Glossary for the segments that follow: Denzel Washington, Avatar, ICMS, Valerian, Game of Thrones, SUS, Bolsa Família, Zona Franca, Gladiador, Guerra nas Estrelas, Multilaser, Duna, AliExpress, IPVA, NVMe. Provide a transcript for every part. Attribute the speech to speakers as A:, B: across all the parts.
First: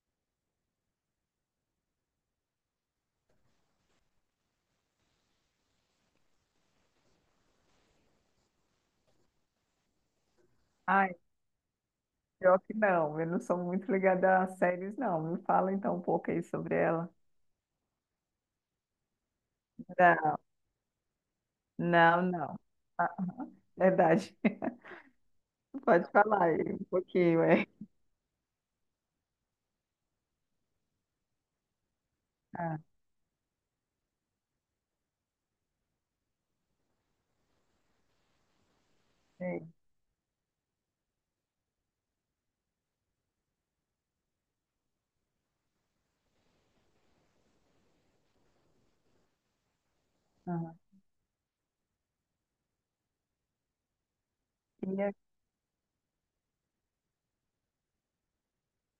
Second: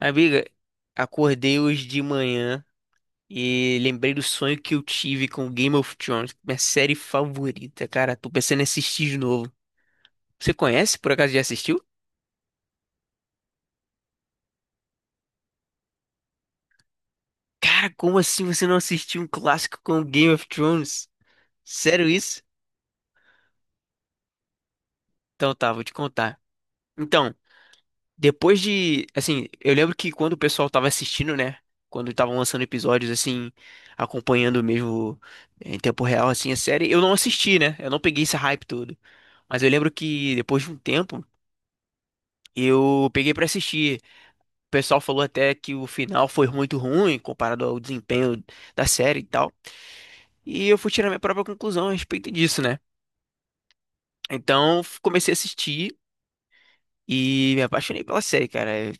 A: Amiga, acordei hoje de manhã e lembrei do sonho que eu tive com Game of Thrones, minha série favorita, cara. Tô pensando em assistir de novo. Você conhece? Por
B: Ai,
A: acaso já assistiu?
B: pior que não, eu não sou muito ligada a séries, não. Me fala então um pouco aí sobre ela.
A: Cara, como assim você não assistiu um clássico com Game
B: Não,
A: of Thrones? Sério
B: não,
A: isso?
B: não. Verdade.
A: Então tá, vou te
B: Pode
A: contar.
B: falar aí um
A: Então,
B: pouquinho, é.
A: depois de, assim, eu lembro que quando o pessoal tava assistindo, né? Quando estavam lançando
B: Ah,
A: episódios, assim, acompanhando mesmo em tempo real, assim, a série, eu não assisti, né? Eu não peguei esse hype todo. Mas eu
B: sim.
A: lembro que depois de um tempo, eu peguei pra assistir. O pessoal falou até que o final foi muito ruim comparado ao desempenho da série e tal. E
B: Aham.
A: eu fui tirar minha própria conclusão a respeito disso, né? Então,
B: E é-
A: comecei a assistir. E me apaixonei pela série, cara. É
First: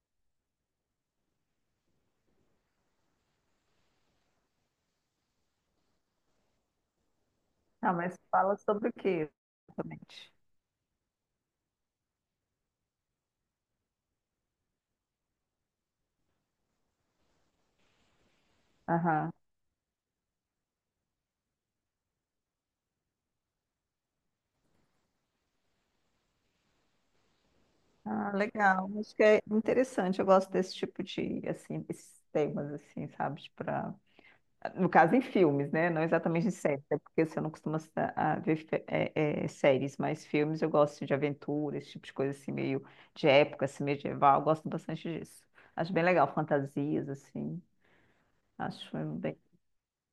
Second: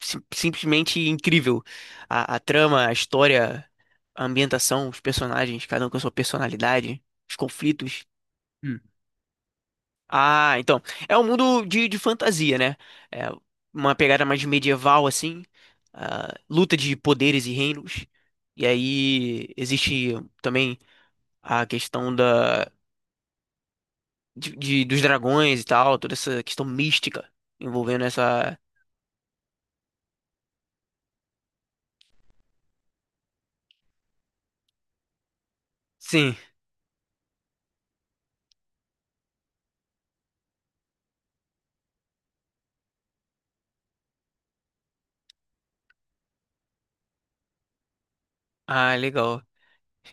A: simplesmente incrível. A trama, a história, a ambientação, os personagens, cada um com a sua personalidade, os
B: Ah,
A: conflitos.
B: mas fala
A: Hum.
B: sobre o que exatamente?
A: Ah, então. É um mundo de fantasia, né? É uma pegada mais medieval, assim. Ah, luta de poderes e reinos. E
B: Aham.
A: aí existe também a questão dos dragões e tal, toda essa questão mística envolvendo
B: Ah,
A: essa.
B: legal. Acho que é interessante. Eu gosto desse tipo de, assim, esses temas, assim, sabe? No caso, em filmes, né? Não
A: Sim.
B: exatamente em séries, até porque você não costuma a ver séries, mas filmes eu gosto de aventura, esse tipo de coisa assim, meio de época, assim, medieval, eu gosto bastante disso. Acho bem legal, fantasias, assim, acho
A: Ah,
B: bem,
A: legal.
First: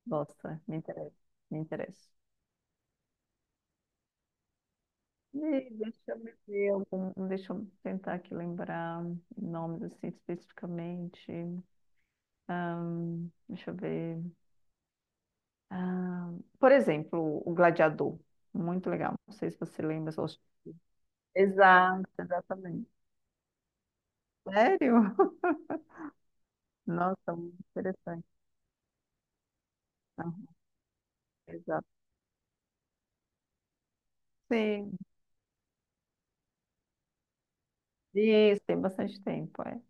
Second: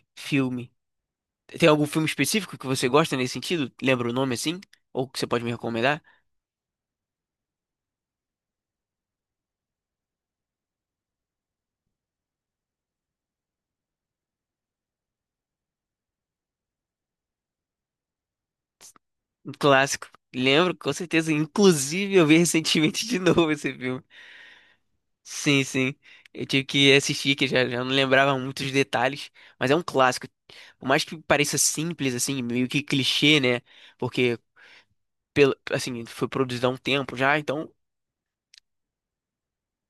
B: gosto,
A: Filme.
B: me interessa, me
A: Tem algum filme
B: interessa.
A: específico que você gosta nesse sentido? Lembra o nome assim? Ou que você pode me
B: E
A: recomendar?
B: deixa eu me ver algum, deixa eu tentar aqui lembrar nomes, assim, especificamente. Deixa eu ver. Ah, por exemplo, O Gladiador, muito legal, não sei
A: Um
B: se você
A: clássico.
B: lembra.
A: Lembro, com certeza.
B: Exato,
A: Inclusive, eu vi
B: exatamente.
A: recentemente de novo esse filme.
B: Sério?
A: Sim, sim. Eu tive que
B: Nossa,
A: assistir, que
B: muito
A: já não
B: interessante.
A: lembrava muitos detalhes. Mas é um clássico.
B: Aham,
A: Por mais que pareça
B: exato.
A: simples, assim, meio que clichê, né? Porque,
B: Sim,
A: pelo, assim, foi produzido há um tempo já, então.
B: isso, tem bastante tempo, é.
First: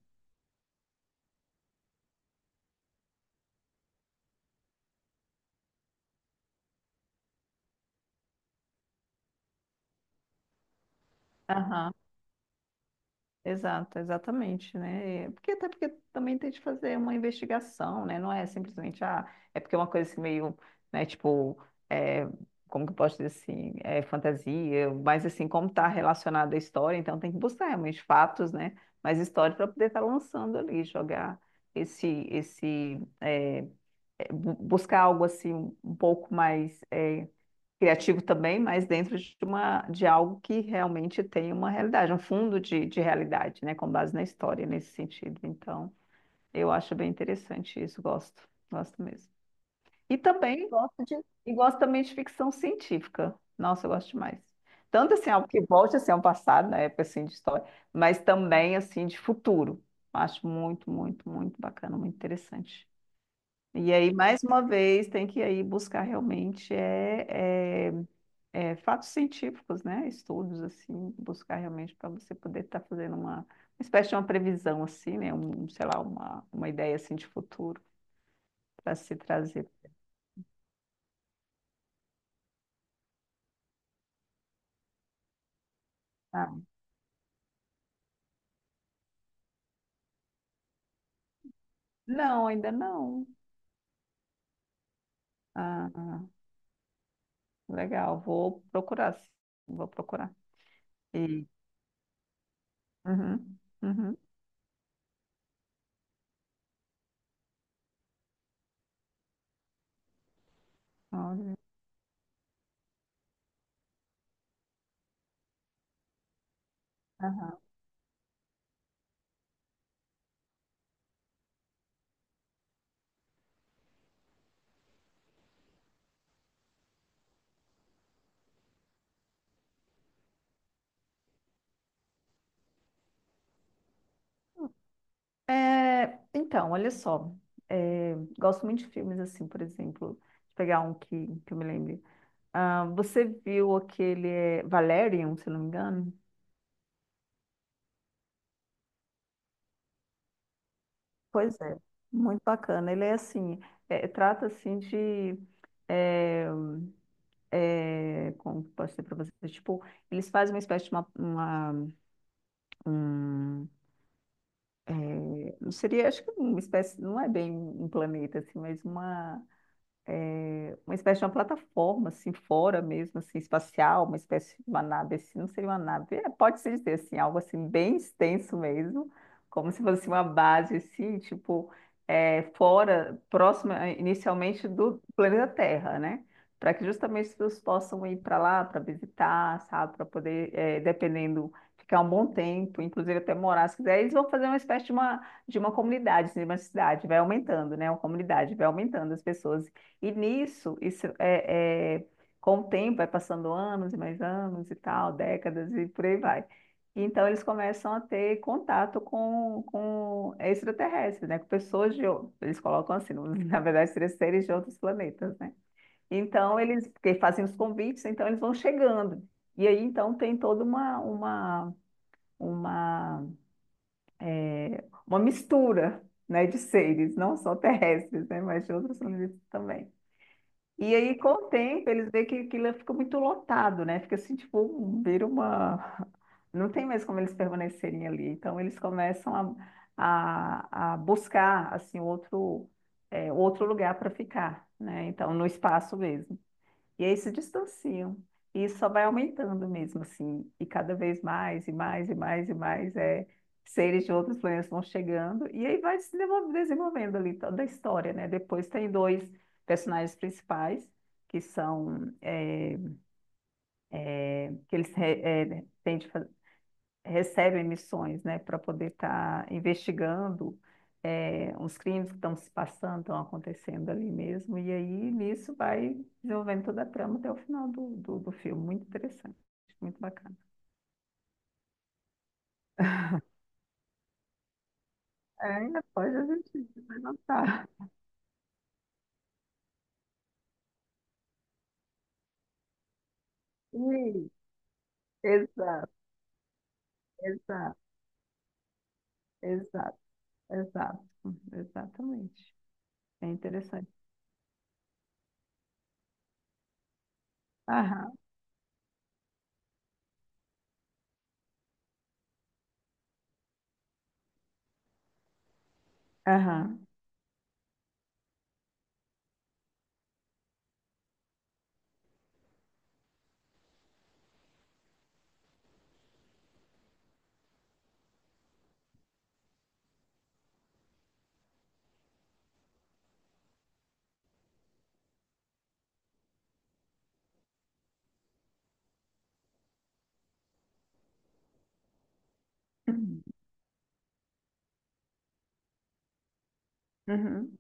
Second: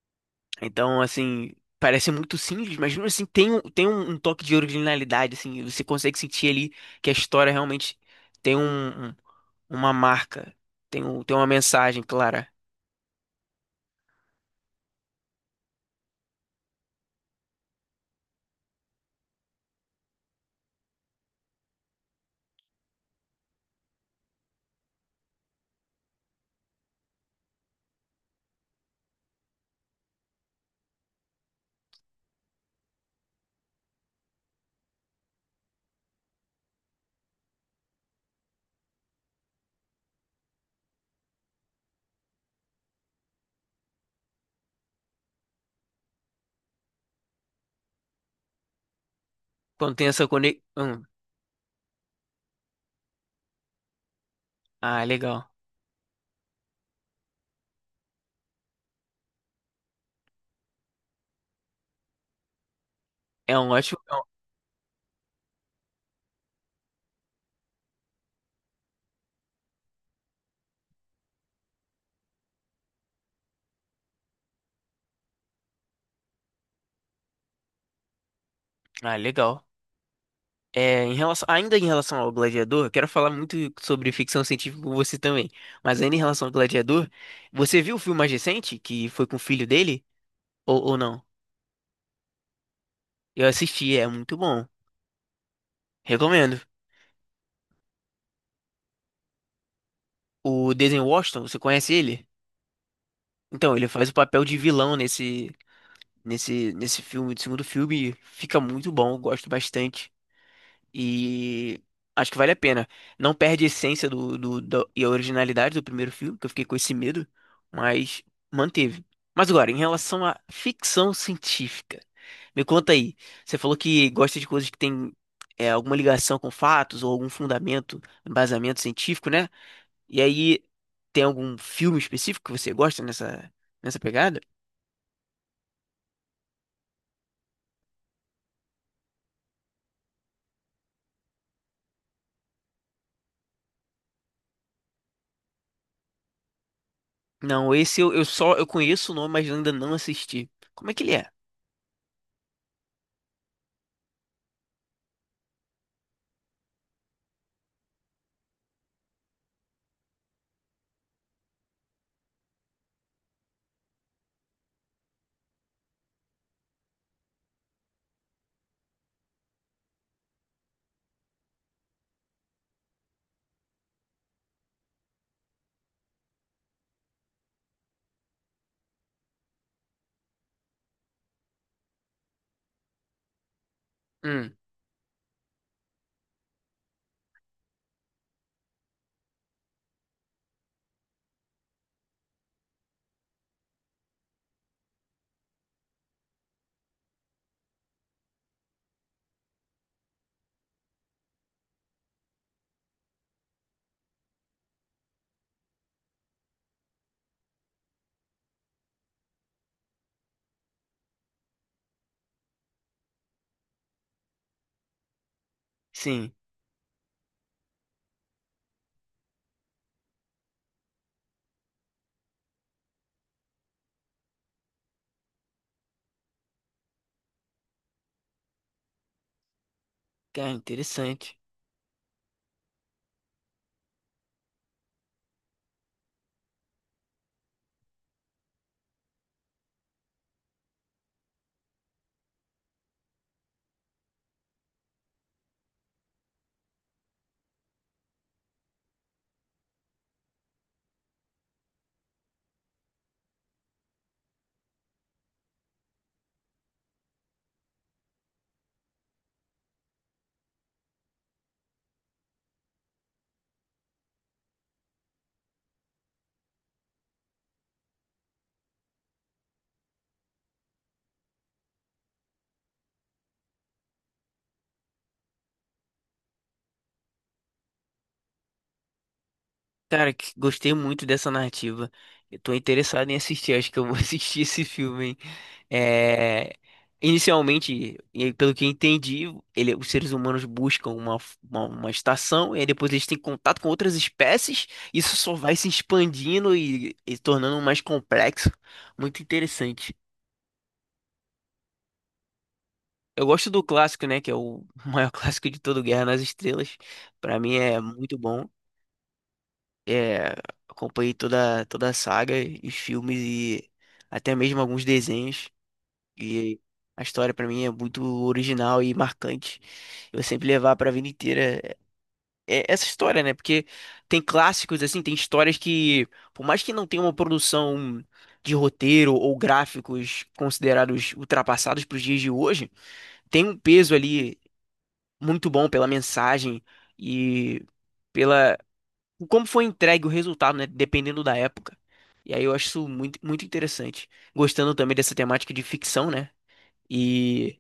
A: Então, assim, parece muito simples, mas mesmo assim tem um toque de originalidade, assim, você consegue sentir ali que a história realmente tem uma marca, tem uma
B: Aham,
A: mensagem clara.
B: exato, exatamente, né? Porque até porque também tem de fazer uma investigação, né? Não é simplesmente, ah, é porque é uma coisa assim meio, né, tipo, é, como que eu posso dizer assim, é fantasia, mas assim, como está relacionada à história, então tem que buscar realmente fatos, né? Mas história para poder estar lançando ali, jogar esse, esse é, buscar algo assim um pouco mais criativo também, mas dentro de algo que realmente tem uma realidade, um fundo de realidade, né, com base na história nesse sentido. Então, eu acho bem interessante isso, gosto, gosto mesmo.
A: Quando tem
B: E
A: essa
B: também
A: conexão.
B: gosto de e gosto também de ficção científica. Nossa, eu gosto demais.
A: Ah,
B: Tanto assim, algo
A: legal.
B: que volte assim, ao passado, na época assim de história, mas também assim de futuro. Acho muito, muito, muito bacana, muito interessante.
A: É um
B: E
A: ótimo.
B: aí, mais uma vez, tem que aí buscar realmente fatos científicos, né? Estudos, assim, buscar realmente para você poder estar fazendo uma espécie de uma previsão, assim, né? Sei lá, uma ideia, assim, de futuro para
A: Ah,
B: se
A: legal.
B: trazer.
A: É, em relação, ainda em relação ao Gladiador, eu quero falar muito sobre ficção científica com você também. Mas ainda em relação
B: Ah,
A: ao Gladiador, você viu o filme mais recente, que foi com o filho dele? Ou não?
B: não, ainda não.
A: Eu assisti, é muito bom.
B: Ah,
A: Recomendo.
B: legal, vou procurar, sim. Vou procurar.
A: O Denzel Washington,
B: E,
A: você conhece ele?
B: uhum,
A: Então, ele faz o
B: uhum,
A: papel de vilão nesse nesse filme, do segundo filme, e fica muito bom, eu gosto bastante
B: olha,
A: e acho que vale a pena. Não perde a essência e a originalidade do primeiro filme, que eu fiquei com esse medo,
B: aham.
A: mas manteve. Mas agora, em relação à ficção científica, me conta aí. Você falou que gosta de coisas que têm alguma ligação com fatos ou algum fundamento, embasamento científico, né? E aí, tem algum filme específico que você gosta nessa, nessa pegada?
B: É, então, olha só. É, gosto muito de filmes assim, por exemplo. Deixa eu pegar um que eu me lembre. Ah, você viu aquele Valerian, se não me engano?
A: Não, esse eu só eu conheço o nome, mas ainda não assisti. Como é que ele é?
B: Pois é, muito bacana. Ele é assim, trata assim de é, como que eu posso dizer para vocês? Tipo, eles fazem uma espécie de um, seria, acho que uma espécie, não é bem um planeta assim, mas uma espécie de uma plataforma, assim, fora mesmo, assim, espacial, uma espécie de uma nave, assim, não seria uma nave, pode-se dizer, assim, algo, assim, bem extenso mesmo, como se fosse uma base, assim, tipo, fora, próxima,
A: Hum,
B: inicialmente, do planeta Terra, né? Para que justamente as pessoas possam ir para lá, para visitar, sabe? Para poder, dependendo, ficar um bom tempo, inclusive até morar, se quiser, eles vão fazer uma espécie de uma comunidade, assim, de uma cidade, vai aumentando, né? Uma comunidade, vai aumentando as pessoas. E nisso, com o tempo, vai passando anos e mais anos e tal, décadas e por aí vai. Então, eles começam a ter contato com extraterrestres, né? Com pessoas de... ou- Eles colocam assim, na verdade, seria seres de outros planetas, né?
A: sim.
B: Então, eles porque fazem os convites, então eles vão chegando. E aí, então, tem toda uma, uma mistura, né, de seres, não só terrestres, né? Mas de outros planetas também.
A: Cara,
B: E aí, com
A: interessante.
B: o tempo, eles veem que aquilo fica muito lotado, né? Fica assim, tipo, vira uma. Não tem mais como eles permanecerem ali. Então, eles começam a buscar, assim, outro lugar para ficar, né? Então, no espaço mesmo. E aí se distanciam. E isso só vai aumentando mesmo, assim. E cada vez mais, e mais, e mais, e mais, seres de outros planetas vão chegando. E aí vai se desenvolvendo ali toda a história, né? Depois tem dois personagens principais, que são, é, que eles re- é, têm de fa- recebem missões, né, para poder estar investigando uns crimes que estão se passando, estão acontecendo ali mesmo. E aí, nisso, vai desenvolvendo toda a trama até o final do filme. Muito interessante, muito
A: Cara,
B: bacana.
A: gostei muito dessa narrativa. Eu tô interessado em assistir, acho que eu vou assistir esse filme, hein?
B: É, ainda pode
A: É,
B: assistir, vai notar.
A: inicialmente, e pelo que eu entendi, ele, os seres humanos buscam uma estação e aí depois eles têm contato com outras
B: Sim,
A: espécies. Isso só vai se
B: exato,
A: expandindo e tornando
B: exato,
A: mais complexo. Muito interessante.
B: exato, exato, exatamente.
A: Eu
B: É
A: gosto do
B: interessante.
A: clássico, né? Que é o maior clássico de todo Guerra nas Estrelas. Pra mim é
B: Aham,
A: muito bom. É, acompanhei toda, toda a saga, os filmes e até mesmo alguns desenhos. E
B: aham.
A: a história pra mim é muito original e marcante. Eu vou sempre levar pra vida inteira essa história, né? Porque tem clássicos assim, tem histórias que, por mais que não tenha uma produção de roteiro ou gráficos considerados ultrapassados pros dias de hoje, tem um peso ali muito bom pela mensagem e pela como foi entregue o resultado, né? Dependendo da época. E aí eu acho isso muito,
B: Uhum,
A: muito interessante. Gostando também dessa temática de ficção, né? E
B: uhum,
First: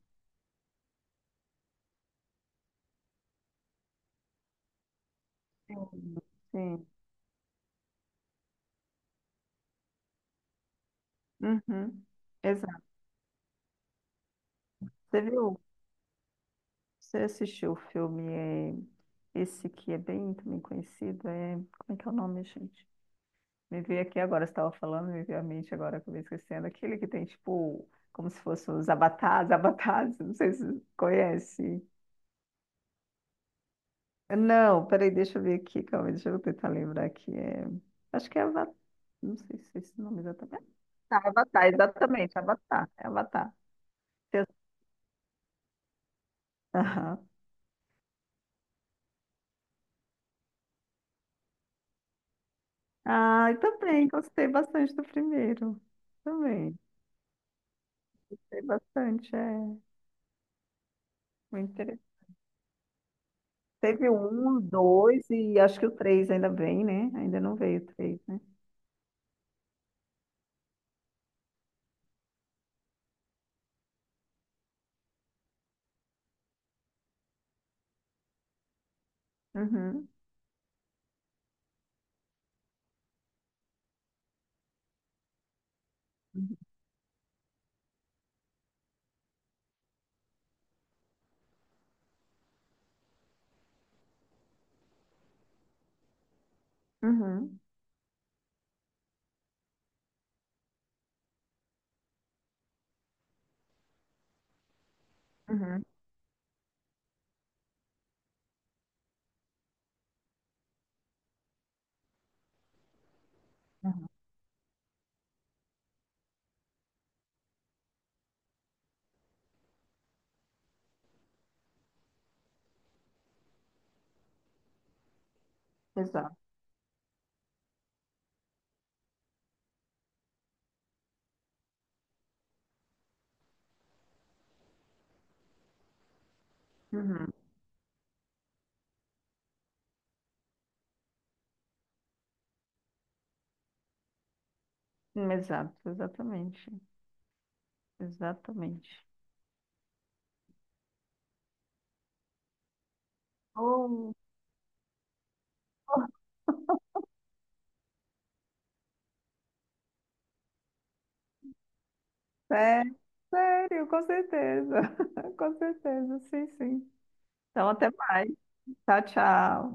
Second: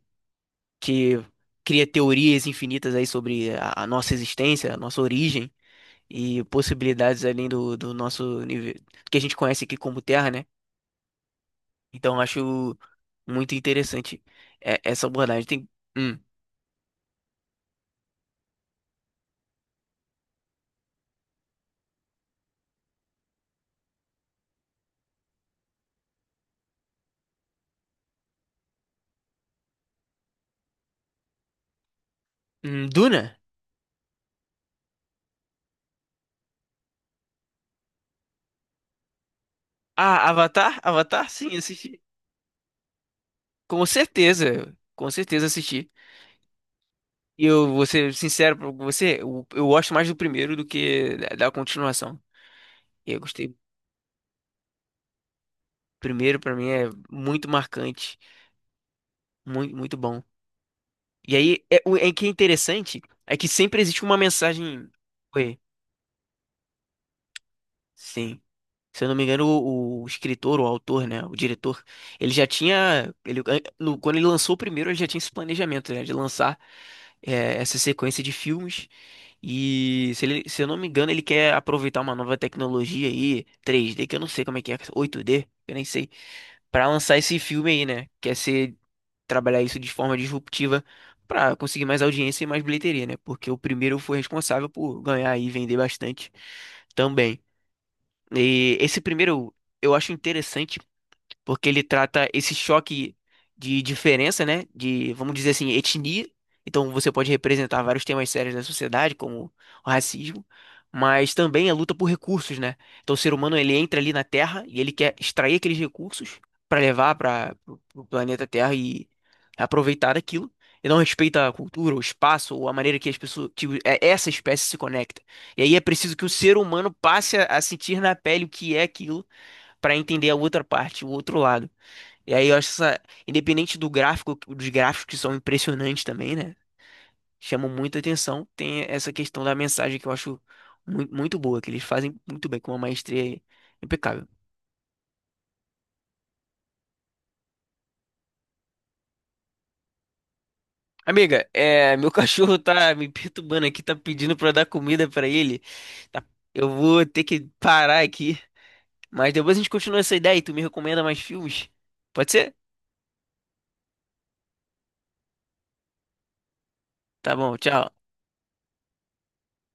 A: que cria teorias infinitas aí sobre a nossa existência, a nossa origem e
B: Sim. Sim,
A: possibilidades além do nosso nível, que a gente conhece aqui como Terra, né?
B: uhum,
A: Então eu acho
B: exato.
A: muito interessante essa
B: Você
A: abordagem.
B: viu?
A: Tem hum,
B: Você assistiu o filme, esse que é bem também conhecido, como é que é o nome, gente? Me veio aqui agora, você estava falando, me veio à mente agora, acabei esquecendo, aquele que tem, tipo, como se fossem os avatares, avatares, não sei se você conhece.
A: Duna?
B: Não, peraí, deixa eu ver aqui, calma, deixa eu tentar lembrar aqui, acho que é Avatar, não sei se é esse nome
A: Ah,
B: exatamente.
A: Avatar?
B: Tá,
A: Avatar? Sim,
B: Avatar,
A: assisti.
B: exatamente, Avatar, é Avatar. Eu-
A: Com certeza assisti.
B: Aham.
A: E eu vou ser sincero pra você, eu gosto mais do primeiro do que da continuação. E eu gostei.
B: Ah,
A: O
B: eu também, gostei bastante do primeiro,
A: primeiro, pra mim,
B: também.
A: é muito marcante,
B: Tem bastante,
A: muito,
B: é.
A: muito bom. E aí,
B: Muito
A: é, o
B: interessante.
A: é que é interessante é que sempre existe
B: Teve
A: uma
B: um,
A: mensagem.
B: dois
A: Oi,
B: e acho que o três ainda vem, né? Ainda não veio o três,
A: sim.
B: né?
A: Se eu não me engano, o escritor, o autor, né, o diretor, ele já tinha, ele, quando ele lançou o primeiro, ele já tinha esse planejamento, né, de lançar essa sequência de filmes.
B: Uhum.
A: E se, ele, se eu não me engano, ele quer aproveitar uma nova tecnologia aí, 3D que eu não sei como é que é, 8D eu nem sei, pra lançar esse filme aí, né? Quer ser trabalhar isso de forma disruptiva para conseguir mais audiência e mais bilheteria, né? Porque o primeiro foi responsável por ganhar e vender bastante também.
B: Uhum.
A: E esse primeiro eu acho interessante porque ele trata esse choque de diferença, né? De, vamos dizer assim,
B: Uhum.
A: etnia. Então você pode representar vários temas sérios da sociedade, como o racismo, mas também a luta por recursos, né? Então o ser humano ele entra
B: Uhum.
A: ali na Terra e ele quer extrair aqueles recursos para levar para o planeta Terra e aproveitar daquilo. E não respeita a cultura, o espaço, ou a maneira que as pessoas, essa espécie se conecta. E aí é preciso que o
B: Exato.
A: ser humano passe a sentir na pele o que é aquilo para entender a outra parte, o outro lado. E aí eu acho essa, independente do gráfico, dos gráficos que são impressionantes também, né?
B: Uhum.
A: Chamam muita atenção. Tem essa questão da mensagem que eu acho muito, muito boa, que eles fazem muito bem, com uma maestria impecável.
B: Exato, exatamente. Exatamente.
A: Amiga, é, meu cachorro tá me perturbando aqui, tá
B: Oh,
A: pedindo pra eu dar comida pra ele. Tá- eu vou ter que parar aqui, mas depois a gente continua essa ideia e tu me recomenda mais filmes? Pode ser?
B: sé- sério, com certeza. Com certeza, sim, sim.
A: Tá bom,
B: Então, até
A: tchau.
B: mais. Tchau, tchau.